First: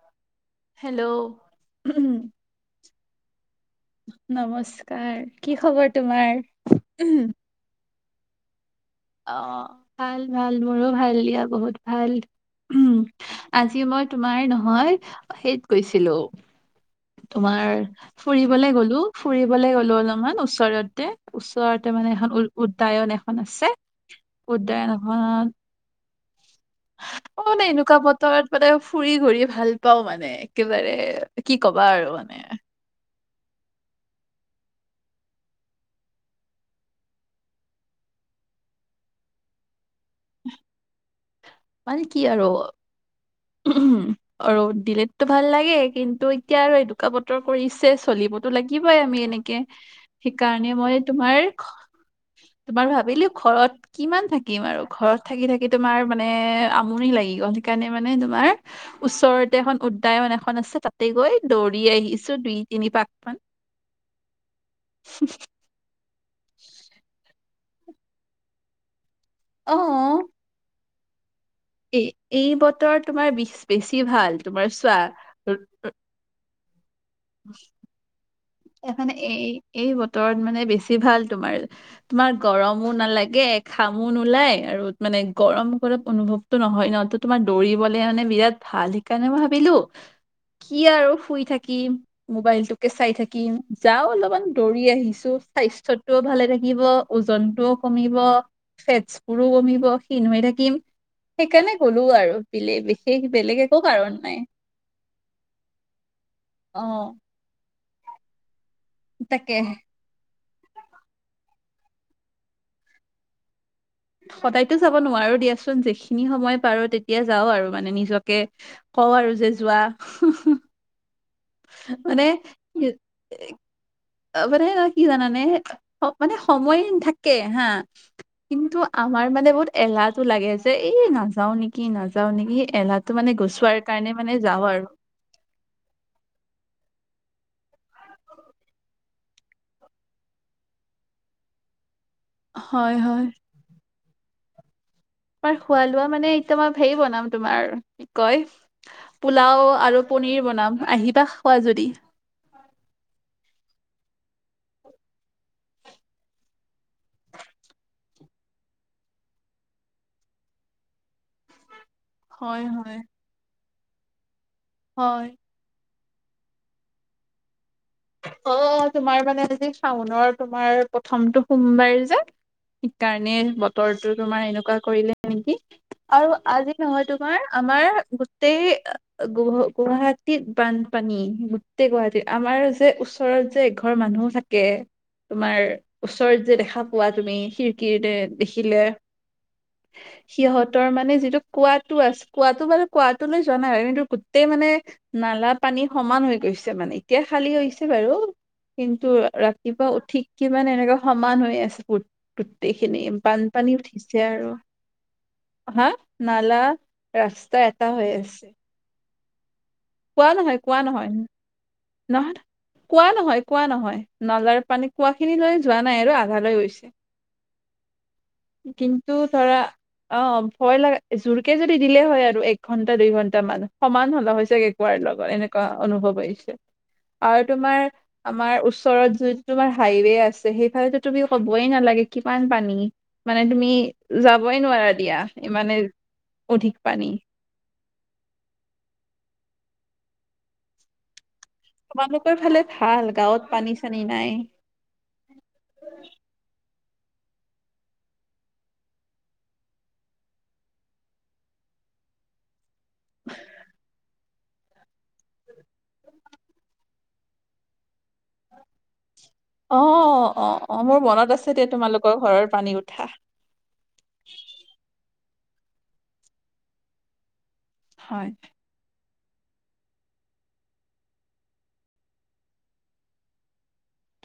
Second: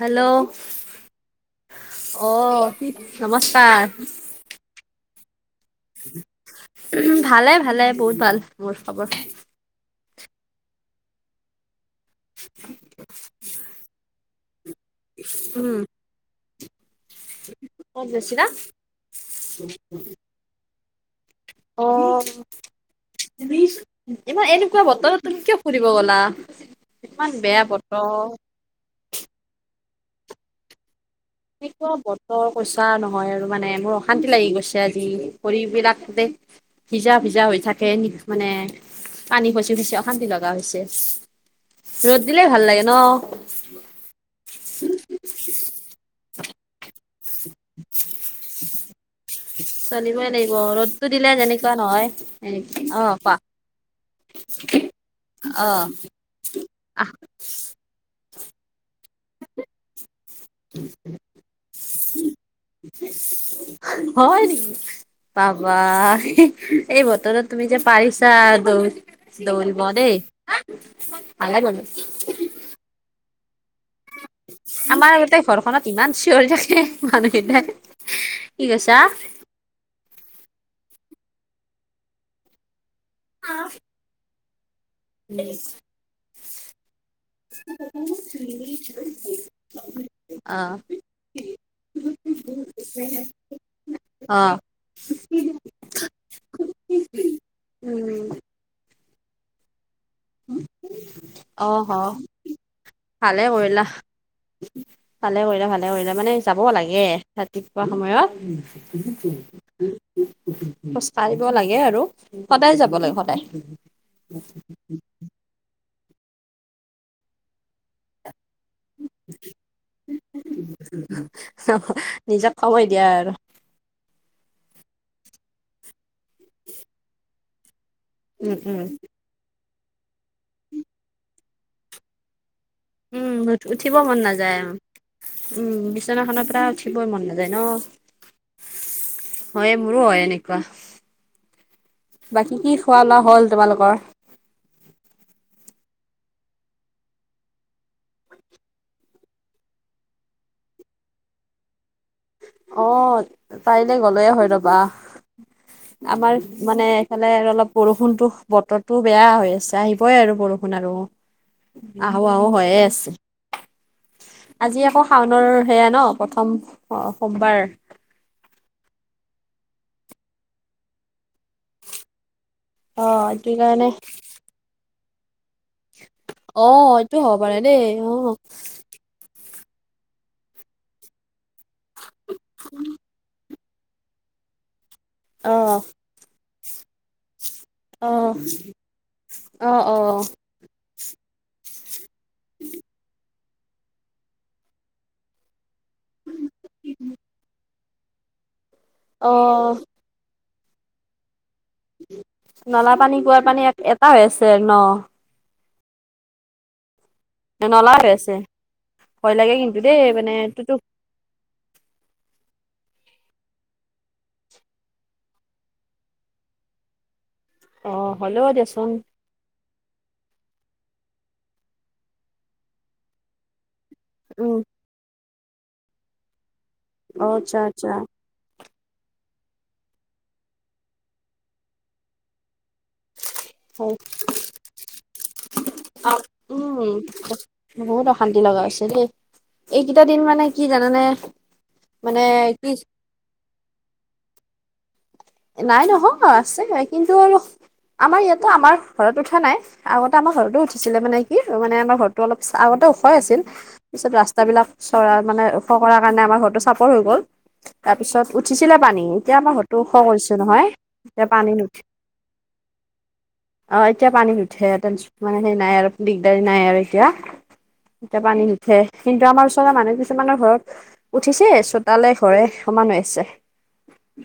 Hello, hello অ'। নমস্কাৰ। নমস্কাৰ। কি খবৰ তোমাৰ? ভালে, ভালে বহুত ভাল মোৰ খবৰ। অ' ভাল, ভাল মোৰো ভাল দিয়া বহুত ভাল উম, আজি মই তোমাৰ নহয়, সেইত উম গৈছিলোঁ। তোমাৰ ক'ত গৈছিলা ফুৰিবলৈ গ'লোঁ, ফুৰিবলৈ গলোঁ। অলপমান ওচৰতে। অ ওচৰতে মানে এখন উ উদ্যায়ন এখন আছে। ইমান এনেকুৱা উদ্যায়ন বতৰত তুমি কিয় এখনত ফুৰিব গ'লা? ইমান অ' বেয়া মানে এনেকুৱা বতৰ বতৰত মানে ফুৰি ঘূৰি ভাল পাও মানে একেবাৰে। কি কবা এনেকুৱা আৰু মানে। বতৰ কৈছা নহয় আৰু মানে মোৰ অশান্তি লাগি গৈছে আজি। ভৰি বিলাক খুবেই ভিজা ভিজা হৈ থাকে এনে মানে। পানী খচি খচি অশান্তি লগা হৈছে। মানে কি ৰ'দ দিলে আৰু ভাল লাগে ন উম, আৰু দিলেটো ভাল লাগে কিন্তু এতিয়া আৰু এইটো বতৰ কৰিছে চলিবতো লাগিবই আমি এনেকে। চলিবই লাগিব সেইকাৰণে মই ৰ'দটো দিলে তোমাৰ যেনেকুৱা নহয় তোমাৰ অ ভাবিলোঁ, কোৱা ঘৰত কিমান থাকিম আৰু ঘৰত থাকি-থাকি অ তোমাৰ মান মে আহ আমনি লাগি গ'ল, সেইকাৰণে মানে তোমাৰ ওচৰতে এখন উদ দায়ন, এখন আছে, তাতে গৈ দৌৰি আহিছোঁ দুই তিনিপাক মান। হয় নেকি? বা এই বতৰত তুমি যে পাৰিছা, দৌ অ দৌৰিব দেই। [unintelligible] এই এই বতৰ তোমাৰ বেছি ভাল। তোমাৰ আমাৰ গোটেই চোৱা ঘৰখনত ইমান চিঞৰি থাকে মানুহ কেইটাই। এ মানে এই-এই বতৰত মানে বেছি ভাল তোমাৰ তোমাৰ গৰমো নালাগে। গে ঘামো নোলাই আৰু মানে গৰম গৰম অনুভৱটো নহয় ন। তোমাৰ দৌৰিবলে মানে বিৰাট ভাল, সেইকাৰণে মই ভাবিলো অ কি আৰু শুই থাকিম মোবাইলটোকে চাই থাকিম যাও অ অলপমান দৌৰোঁ। আহিছো স্বাস্থ্যতটোও ভালে থাকিব, ওজনটোও কমিব। উম ফেটচ বোৰোঁ কমিব ক্ষীণ হৈ থাকিম। অ সেইকাৰণে হ গ'লো আৰু বিলে বিশেষ ভালে বেলেগ একো কৰিলা কাৰণ নাই। ভালে কৰিলা ভালে কৰিলা মানে যাব অ লাগে। ৰাতিপুৱা সময়ত, তাকে খোজ কাঢ়িব লাগে আৰু সদায় যাব লাগে সদায়। সদায়তো যাব নোৱাৰো দিয়াচোন যিখিনি সময় পাৰো তেতিয়া যাও আৰু মানে নিজকে কওঁ আৰু যে যোৱা। মানে নিজক সময় কি- দিয়া আৰু। মানে না কি জানানে মানে সময় থাকে হা। উম কিন্তু উম আমাৰ মানে বহুত এলাহটো লাগে যে এই নাযাও নেকি? কি নাযাও নেকি এলাহটো মানে উম গুছোৱাৰ উঠিব কাৰণে মন মানে নাযায় যাওঁ আৰু। উম, বিচনাখনৰ পৰা উঠিবই মন নাযায় ন। হয়ে মোৰোঁ হয় এনেকুৱা। বাকী কি হয় খোৱা লোৱা হয় হ'ল তোমালোকৰ? তোমাৰ খোৱা লোৱা মানে একদম আৰ হেৰি বনাম তোমাৰ কি কয়? পোলাও আৰু পনীৰ বনাম আহিবা খাৱা যদি? অ, কাইলে গ'লোৱে হয় ৰবা। [inaudible] আমাৰ মানে এইফালে আৰু অলপ বৰষুণতো বতৰটো বেয়া হৈ আছে, আহিবই আৰু বৰষুণ আৰু। আহো-আহো হয় হৈয়ে হয় আছে। আজি আকৌ হয় শাওনৰ সেয়া ন প্ৰথম সোমবাৰ। অ, তোমাৰ মানে আজি শাওনৰ তোমাৰ প্ৰথমটো সোমবাৰে যে অ' সেইকাৰণে এইটো কাৰণে বতৰটো তোমাৰ এনেকুৱা কৰিলে নেকি? আৰু আজি অ' নহয় এইটো হ'ব তোমাৰ পাৰে দেই আমাৰ অ'। গোটেই গুৱাহাটীত বানপানী গোটেই গুৱাহাটীত আমাৰ যে ওচৰত যে এঘৰ মানুহ থাকে তোমাৰ অ' ওচৰত যে দেখা পোৱা তুমি সি কি অ' দেখিলে অ' অ' সিহঁত ৰ মানে যিটো কোৱাাতটো আছে কোৱাতটো মানে কোৱাাতটো লৈ যোৱা নাই আৰু কিন্তু গোটেই মানে নালা পানী সমান হৈ গৈছে মানে এতিয়া খালী হৈছে। বাৰু কিন্তু অ' ৰাতিপুৱা উঠি কিমান এনেকা সমান হৈ আছে নলা গোটেইখিনি পানী কুঁৱাৰ পানী বানপানী এটা হৈ উঠিছে আছে আৰু ন হা নালা ৰাস্তা এটা হৈ আছে ভয় লাগে কিন্তু দেই কোৱা মানে নহয় এইটোতো কোৱা নহয় নহয় কোৱা নহয় কোৱা নহয় নলাৰ পানী কোৱা খিনি লৈ যোৱা নাই আৰু আধা লৈ গৈছে অ' হ'লেও দিয়াচোন কিন্তু ধৰা অ ভয় লগা জোৰকে যদি দিলে হয় আৰু এক ঘন্টা দুই ঘন্টা মান সমান হ'ল হৈ উম চাগে কোৱাৰ লগত এনেকুৱা অনুভৱ আহিছে অ' আৰু আচ্ছা তোমাৰ আচ্ছা। আমাৰ ওচৰত যোনটো তোমাৰ হাইৱে আছে সেইফালেটো তুমি ক'বই নালাগে কিমান পানী মানে তুমি যাবই নোৱাৰা দিয়া ইমানে অধিক উম পানী বহুত অশান্তি লগা হৈছে দেই এইকেইটা দিন মানে কি জানানে মানে তোমালোকৰ ফালে কি ভাল গাঁৱত পানী চানী নাই নাই নহয় আছে কিন্তু আৰু আমাৰ ইয়াতে আমাৰ ঘৰত উঠা নাই আগতে আমাৰ ঘৰতো উঠিছিলে মানে কি মানে আমাৰ ঘৰত তো অলপ আগতে উখই আছিল তাৰপিছত ৰাস্তাবিলাক চৰা মানে ওখ কৰাৰ কাৰণে আমাৰ ঘৰৰতটো চাপৰ হৈ গ'ল তাৰপিছত উঠিছিলে পানী এতিয়া আমাৰ ঘৰতো অ অ অ অ মোৰ মনত আছে দে তোমালোকৰ ঘৰৰ পানী উঠা অ এতিয়া পানী ন উঠে মানে সেই নাই আৰু দিগদাৰী নাই আৰু এতিয়া এতিয়া হয় পানী সে কিন্তু আমাৰ ওচৰৰ মানুহ কিছুমানৰ ঘৰত উঠিছে চোতালে ঘৰে সমান হৈ আছে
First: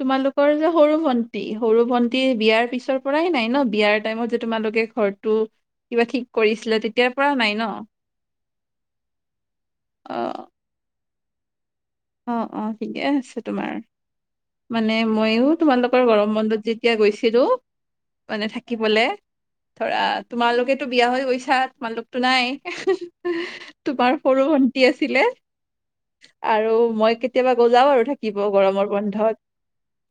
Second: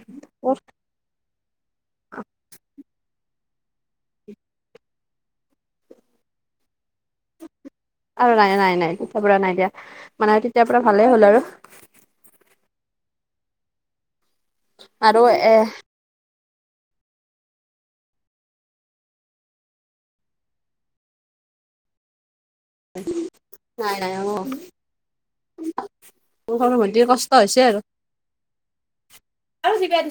তোমালোকৰ যে সৰু ভন্টি সৰু ভন্টি বিয়াৰ পিছৰ পৰাই নাই ন বিয়াৰ টাইমত যে তোমালোকে ঘৰটো কিবা ঠিক কৰিছিলা তেতিয়াৰ পৰা নাই ন আৰু নাই নাই নাই তেতিয়াৰ পৰা নাই দিয়া অ মানে তেতিয়াৰ পৰা ভালেই হ'ল আৰু অ অ ঠিকে আছে তোমাৰ মানে আৰু মইয়ো এ তোমালালোক গৰম বন্ধত যেতিয়া গৈছিলো মানে থাকিবলে ধৰা তোমালোকেতো বিয়া হৈ গৈছা তোমালোক নাই নাই নাই তোমাৰ অ সৰু ভন্টি আছিলে আৰু মোৰ ভণ্টিৰ মই কষ্ট হৈছে কেতিয়াবা জাও আৰু থাকিব গৰমৰ বন্ধত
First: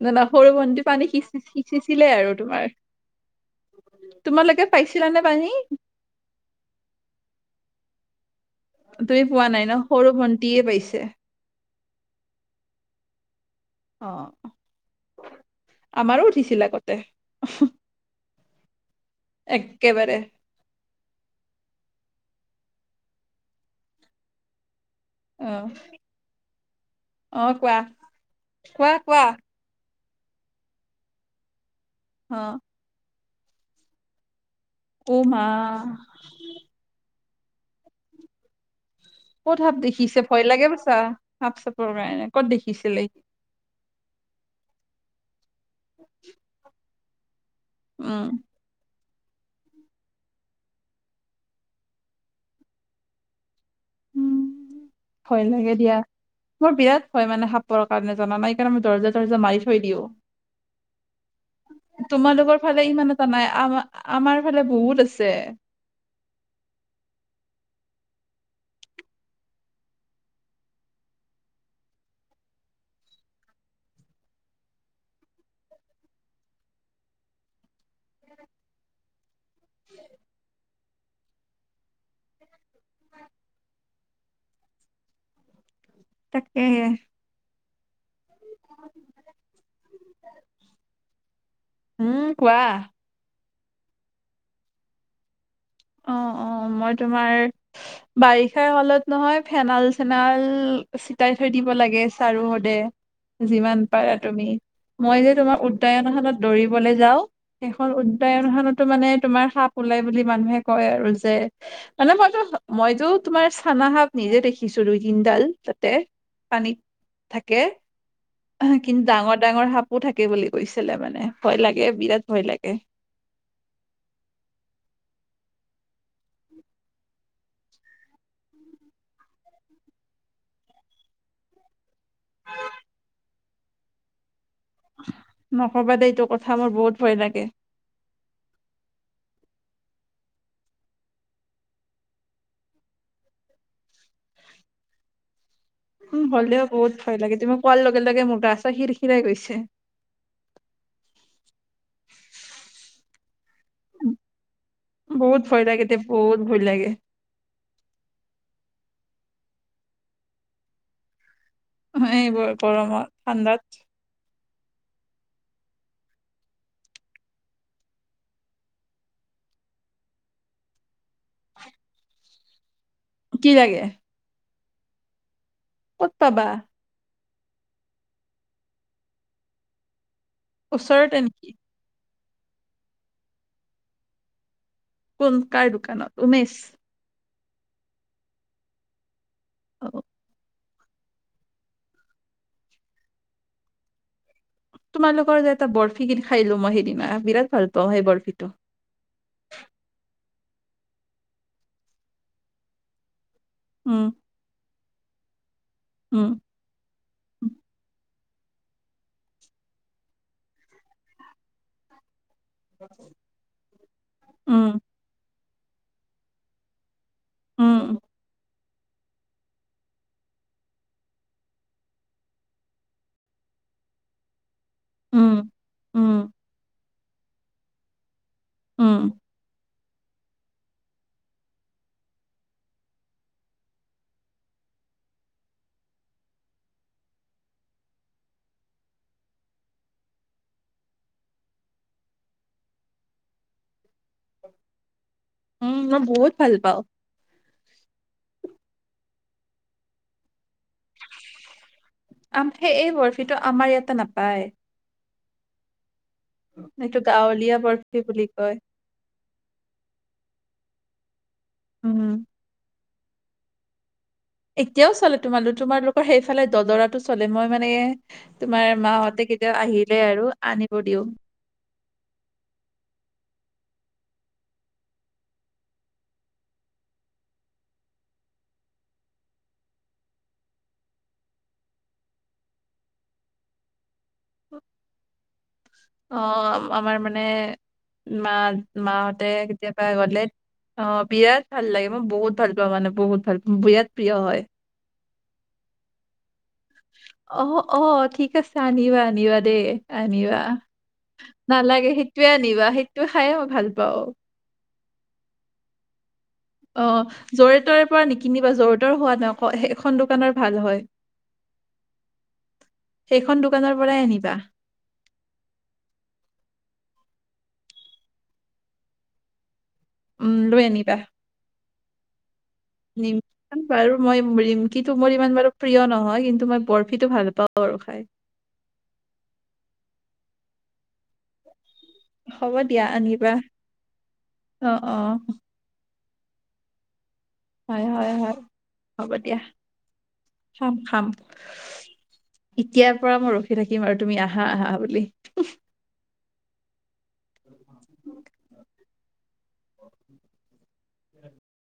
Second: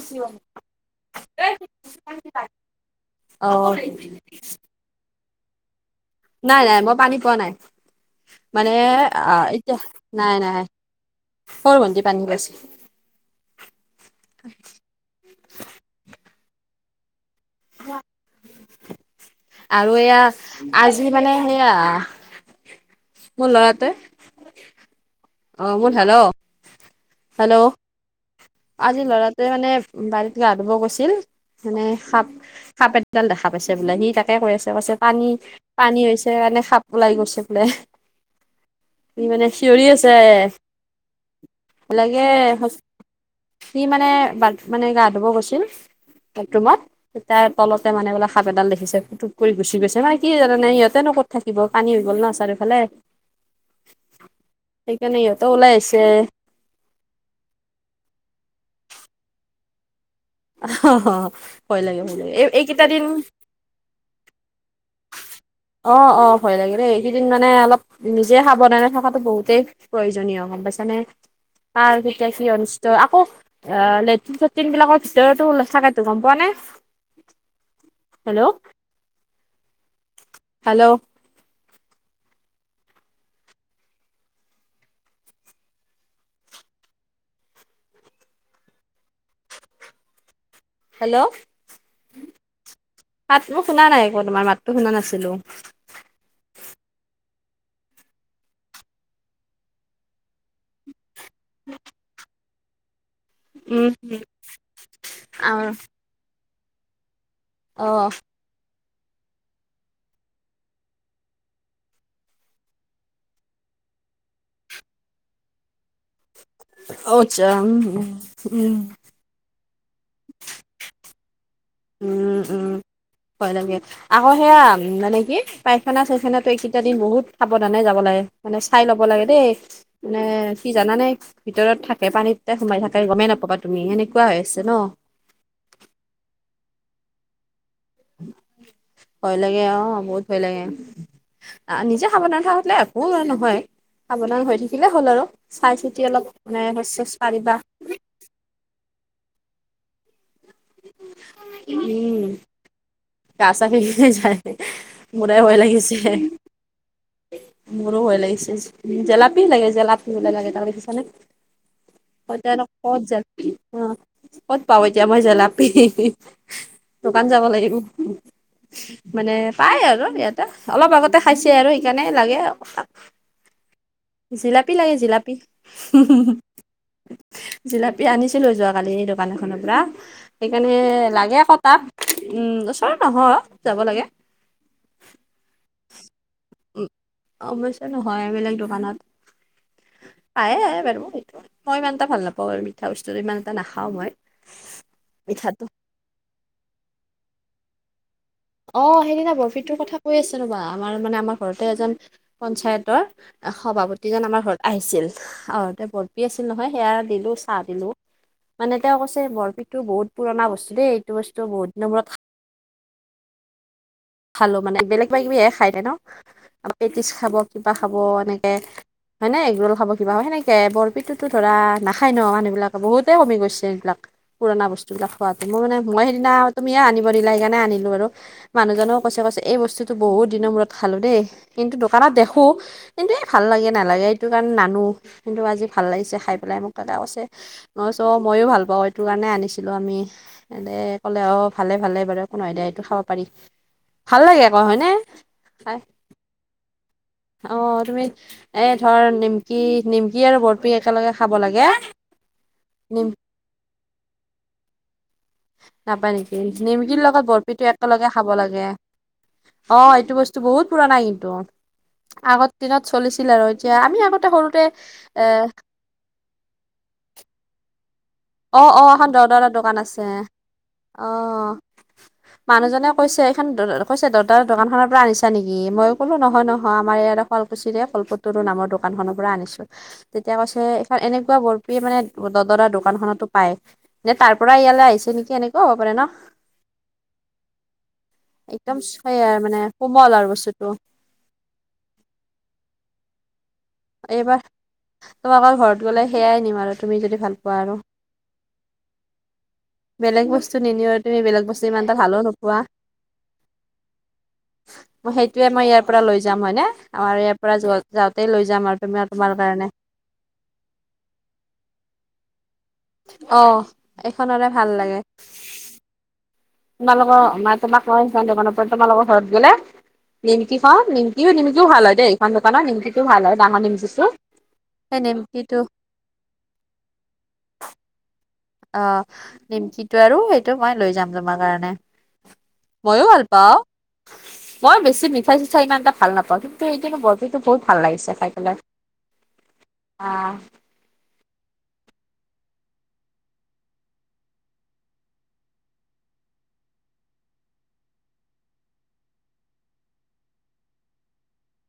না না সৰু ভটি পানী সিঁচি সিঁচিছিলে আৰু তোমাৰ অ তোমালোকে পাইছিলানে পানী নাই নাই মই পানী পোৱা নাই মানে তুমি আহ পোৱা নাই ন এতিয়া সৰু নাই ভন্টিয়ে নাই পাইছে সৰ ভণ্টি পানী পাইছে অ আমাৰো উঠিছিল আগতে ফু আৰু এয়া আজি মানে সেয়া মোৰ ল'ৰাটোৱে অ মোৰ ভাল অ অ কোৱা কোৱা আজি কোৱা ল'ৰাটোৱে মানে বাৰীত গা ধুব গৈছিল মানে সাপ অ সাপে এডাল দেখা পাইছে বোলে সি তাকে কৈ আছে কৈছে অ পানী মা পানী হৈছে কাৰণে সাপ ওলাই গৈছে বোলে ই মানে ক'ত সাপ চিঞৰি আছে দেখিছে ভয় লাগে পাইছা সাপ চাপৰ কাৰণে লাগে ক'ত স দেখিছিলে সি মানে ব মানে গা ধুব গৈছিল বথৰুমত তাৰ তলতে মানে উম বোলে সাপ এডাল দেখিছে টো কৰি গুচি গৈছে মানে কি জানানে? ইহতে ন ক'ত থাকিব পানী হৈ গল ন চাৰিওফালে উম, সেইকাৰণে ভয় সিহঁতে ওলাই লাগে দিয়া। আহিছে মোৰ বিৰাট ভয় মানে সাপৰ কাৰণে জানা নাই সেইকাৰণে মই দৰ্জা তৰ্জা মাৰি থৈ দিও। ভয় লাগে ভয় লাগে এই তোমালোকৰ ফালে এইকেইটা দিন ইমান এটা নাই, আম আমাৰ ফালে বহুত আছে। অ অ ভয় লাগিলেই এইকেইদিন মানে অলপ নিজে সাবধানে থকাতো বহুতেই প্ৰয়োজনীয় গম পাইছানে? কাৰ কেতিয়া কি অনিষ্ট আকৌ আ লেট্ৰিন- চেট্ৰিনবিলাকত ত তুল চাদাটো গম পোৱা নে হেল্ল'? হেল্ল'? তাকে। হেল্ল'? মাতটো শুনা নাই আকৌ তোমাৰ মাতটো শুনা নাছিলো? অ অ, মই তোমাৰ ইচ বাৰিষা হলত নহয় ফেনাল - চেনাল ইল চিটাই থৈ দিব লাগে চাৰো সদে। যিমান উম পাৰা তুমি, মই যে তোমাৰ আৰু উদ্যায়নখনত দৌৰিবলৈ যাওঁ। সেইখন অ', উদ্যায়নখনতো মানে তোমাৰ সাপ ওলাই বুলি মানুহে কয় আৰু যে মানে মইতো - মইতো তোমাৰ চানাসাপ নিজে দেখিছো দুই - তিনডাল তাতে। পানীত অটছ থাকে আহ উম, কিন্তু ডাঙৰ - ডাঙৰ সাপ পো থাকে বুলি কৈছিলে মানে ভয় লাগে, বিৰাট ভয় লাগে। ক লাগে। আকৌ সেয়া মানে কি পাইখানা - চাইখানাতে এইকেইটা দিন বহুত সাৱধানে যাব লাগে। মানে চাই ল'ব লাগে দেই মানে কি জানানে ভিতৰত থাক কে পানীততে সোমাই থাকে গমেই নাপাবা তুমি সেনেকুৱা হৈ আছে ন। নকবা দেই এইটো কথা মোৰ বহুত ভয় লাগে। ভয় লাগে অ, বহুত ভয় লাগে। আহ নিজে সাৱধান থলে একো নহয়, সাৱধান হৈ থাকিলে হ'ল আৰু চাই চি উম হ'লেও বহুত ভয় লাগে, তুমি কোৱাৰ লগে - লগে মোৰ গাছৰ শিৰ শিৰাই গৈছে। উম। কা চাকে যায়, মোৰে বহুত ভয় লাগে দে লাগিছে। বহুত ভয় লাগে মোৰো ভয় লাগিছে, জে জেলাপী লাগে জেলাপী হলে লাগে তাৰ দেখিচানে। এইবোৰ অজানক পত গৰমত যে ঠাণ্ডাত অ। ক'ত পাওঁ এতিয়া মই জেলাপি? দোকান যাব লাগিব। মানে পাই আৰু ইয়াতে অলপ আগতে খাইছে আৰু সেইকাৰণে লাগে [inaudible] কি লাগে? জিলাপী লাগে জিলাপী ক'ত হুহুহু। পাবা জিলাপী আনিছিলোঁ যোৱাকালি দোকান এখনৰ পৰা সেইকাৰণে ওচৰতে লাগে নেকি ক তাত। উম ওচৰত নহয়, যাব লাগে। কোন কাই দুকানত উমিশ। ওম, সমস্যা নহয় এইবিলাক দোকানত। অ এ বাৰু মই সেইটো মই ইমান এটা ভাল নাপাওঁ আৰু মিঠা বস্তুটো ইমান এটা নাখাও মই। তোমালোকৰ যে মিঠাটো এটা বৰফি কিনি খাইলো মই সেইদিনা বিৰাট ভাল পাওঁ সেই বৰফিটো। অ সেইদিনা বৰফিটোৰ কথা কৈ আছে নো বা আমাৰ মানে আমাৰ ঘৰতে এজন পঞ্চায়তৰ এ উম সভাপতিজন আমাৰ ঘৰত আহিছিল আৰুতে বৰপি উম আছিল নহয় সেয়া দিলো চি হা দিলো মানে তেওঁ কৈছে বৰপিটো বহুত পুৰণা বস্তু দেই এইটো বস্তু বহুত দিনৰ মূৰত খা [inaudible] খালো মানে বেলেগ কিবা কিবি খাই ন পেটিছ খাব কিবা খাব উম এনেকে হয়নে এগ ৰোল খাব, কিবা সেনেকে বৰফিটোতো ধৰা নাখাই ন মানুহ বিলাকে বহুতেই কমি গৈছে এইবিলাক। পুৰনা বস্তুিলাক উম খোৱাটো মই মানে মই উম সেইদিনা তুমিয়ে আনিব দিলা সেইকাৰণে আনিলো আৰু মানুহজনক উম এই বস্তুটো বহুত দিনৰ মূৰত খালোঁ দেই কিন্তু দোকানত দেখোঁ কিন্তু এই ভাল লাগে নালাগে এইটো কাৰণে নানো কিন্তু, আজি ভাল লাগিছে খাই পেলাই মোক কৈছে। মই কৈছো মইয়ো ভাল পাওঁ এইটো কাৰণে আনিছিলো আমি। দে কলে অ ভালে ভালে বাৰু একো নহয় দে এইটো খাব পাৰি। ভাল লাগে আকৌ হয়নে? উম মই বহুত ভাল পাওঁ অঁ তুমি এ ধৰ নিমকি নিমকি আৰু বৰফি একেলগে খাব লাগে আম সেই এই নিম বৰফিটো আমাৰ ইয়াতে নাপায়। নাপায় নেকি? এইটো নিমকিৰ লগত গাঁৱলীয়া বৰফিটো বৰফি একেলগে বুলি খাব কয় লাগে। অঁ এইটো বস্তু বহুত পুৰনা কিন্তু, উম আগৰ দিনত চলিছিল আৰু। এয়া আমি আগতে সৰুতে এতিয়াও চলে এ তোমালোক তোমালোকৰ সেইফালে দদৰাটো চলে মই মানে তোমাৰ অ', অ', এখন মাহঁতে দৰদৰা কেতিয়াবা দোকান আহিলে আছে আৰু আনিব দিওঁ। অ'। মানুহজনে কৈছে এইখন কৈছে দদৰাৰ দোকান খনৰ পৰা আনিছা নেকি? মই ক'লো নহয় নহয় আমাৰ ইয়াৰে। শুৱালকুচিৰে ফলপটৰু নামৰ দোকানখনৰ পৰা আনিছোঁ। তেতিয়া কৈছে এইখন এনেকুৱা বৰফিয়ে মানে দদৰাৰ দোকানখনতো পায়। নে তাৰ পৰা ইয়ালৈ আহিছে নেকি এনেকুৱা হ'ব পাৰে ন? অঁ, আমাৰ মানে মাঁ একদম মাহঁতে সেয়া মানে কেতিয়াবা কোমল গ'লে আৰু বস্তুটো অ বিৰাট ভাল লাগে মই বহুত ভাল পাওঁ মানে বহুত ভাল পাওঁ বিৰাট প্ৰিয় হয় এইবাৰ তোমালোকৰ ঘৰত গ'লে সেয়াই নিম আৰু। তুমি যদি ভাল অহ পোৱা আৰু অঁ ঠিক আছে আনিবা আনিবা দেই। বেলেগ আনিবা। বস্তু নিনিও আৰু তুমি বেলেগ বস্তু ইমান নালাগে এটা ভালো সেইটোৱে নোপোৱা আনিবা সেইটো খাইয়ে মই ভাল পাওঁ। মই সেই টোৱে মই ইয়াৰ পৰা লৈ যাম হয়নে, অ আমাৰ ইয়াৰ য'ৰে পৰা য ত'ৰে যাওঁতেই নিকিনিবা লৈ যাম য'ৰে আৰু ত'ৰে সোৱাদ নাই তোমাৰ অক- কাৰণে। সেইখন দোকানৰ ভাল হয়। অ সেইখন দোকানৰ পৰাই আনিবা। এইখনৰে ভাল লাগে। তোমালোকৰ মানে তোমাক মই সেইখন দোকানৰ পৰা তোমালোকৰ ঘৰত গ'লে উম নিমকি লৈ পাওঁ আনিবা নিম কিও নিমকিও ভাল হয় দেই। পান দোকানৰ নিমকি নিমকি খন বাৰু মই নিমকিটো সেই মোৰ ইমান বাৰু নিমকিটো প্ৰিয় নহয় কিন্তু, মই বৰ ফিতো ভাল পাওঁ আৰু খাই। অঁ নিমকিটো আৰু সেইটো মই লৈ যাম তোমাৰ কাৰণে। হ'ব দিয়া মইও ভাল আনিবা পাওঁ, অ মই অ বেছি মিথাই চি ঠাই ইমান এটা ভাল নাপাওঁ এই কিন্তু বৰফি টো বহুত ভাল হয় লাগিছে হয় খাই হয় পেলাই। হ'ব দিয়া আহ। খাম খাম। এতিয়াৰ পৰা মই ৰখি থাকিম আৰু তুমি আহা আহা বুলি। [inaudible] অ [inaudible]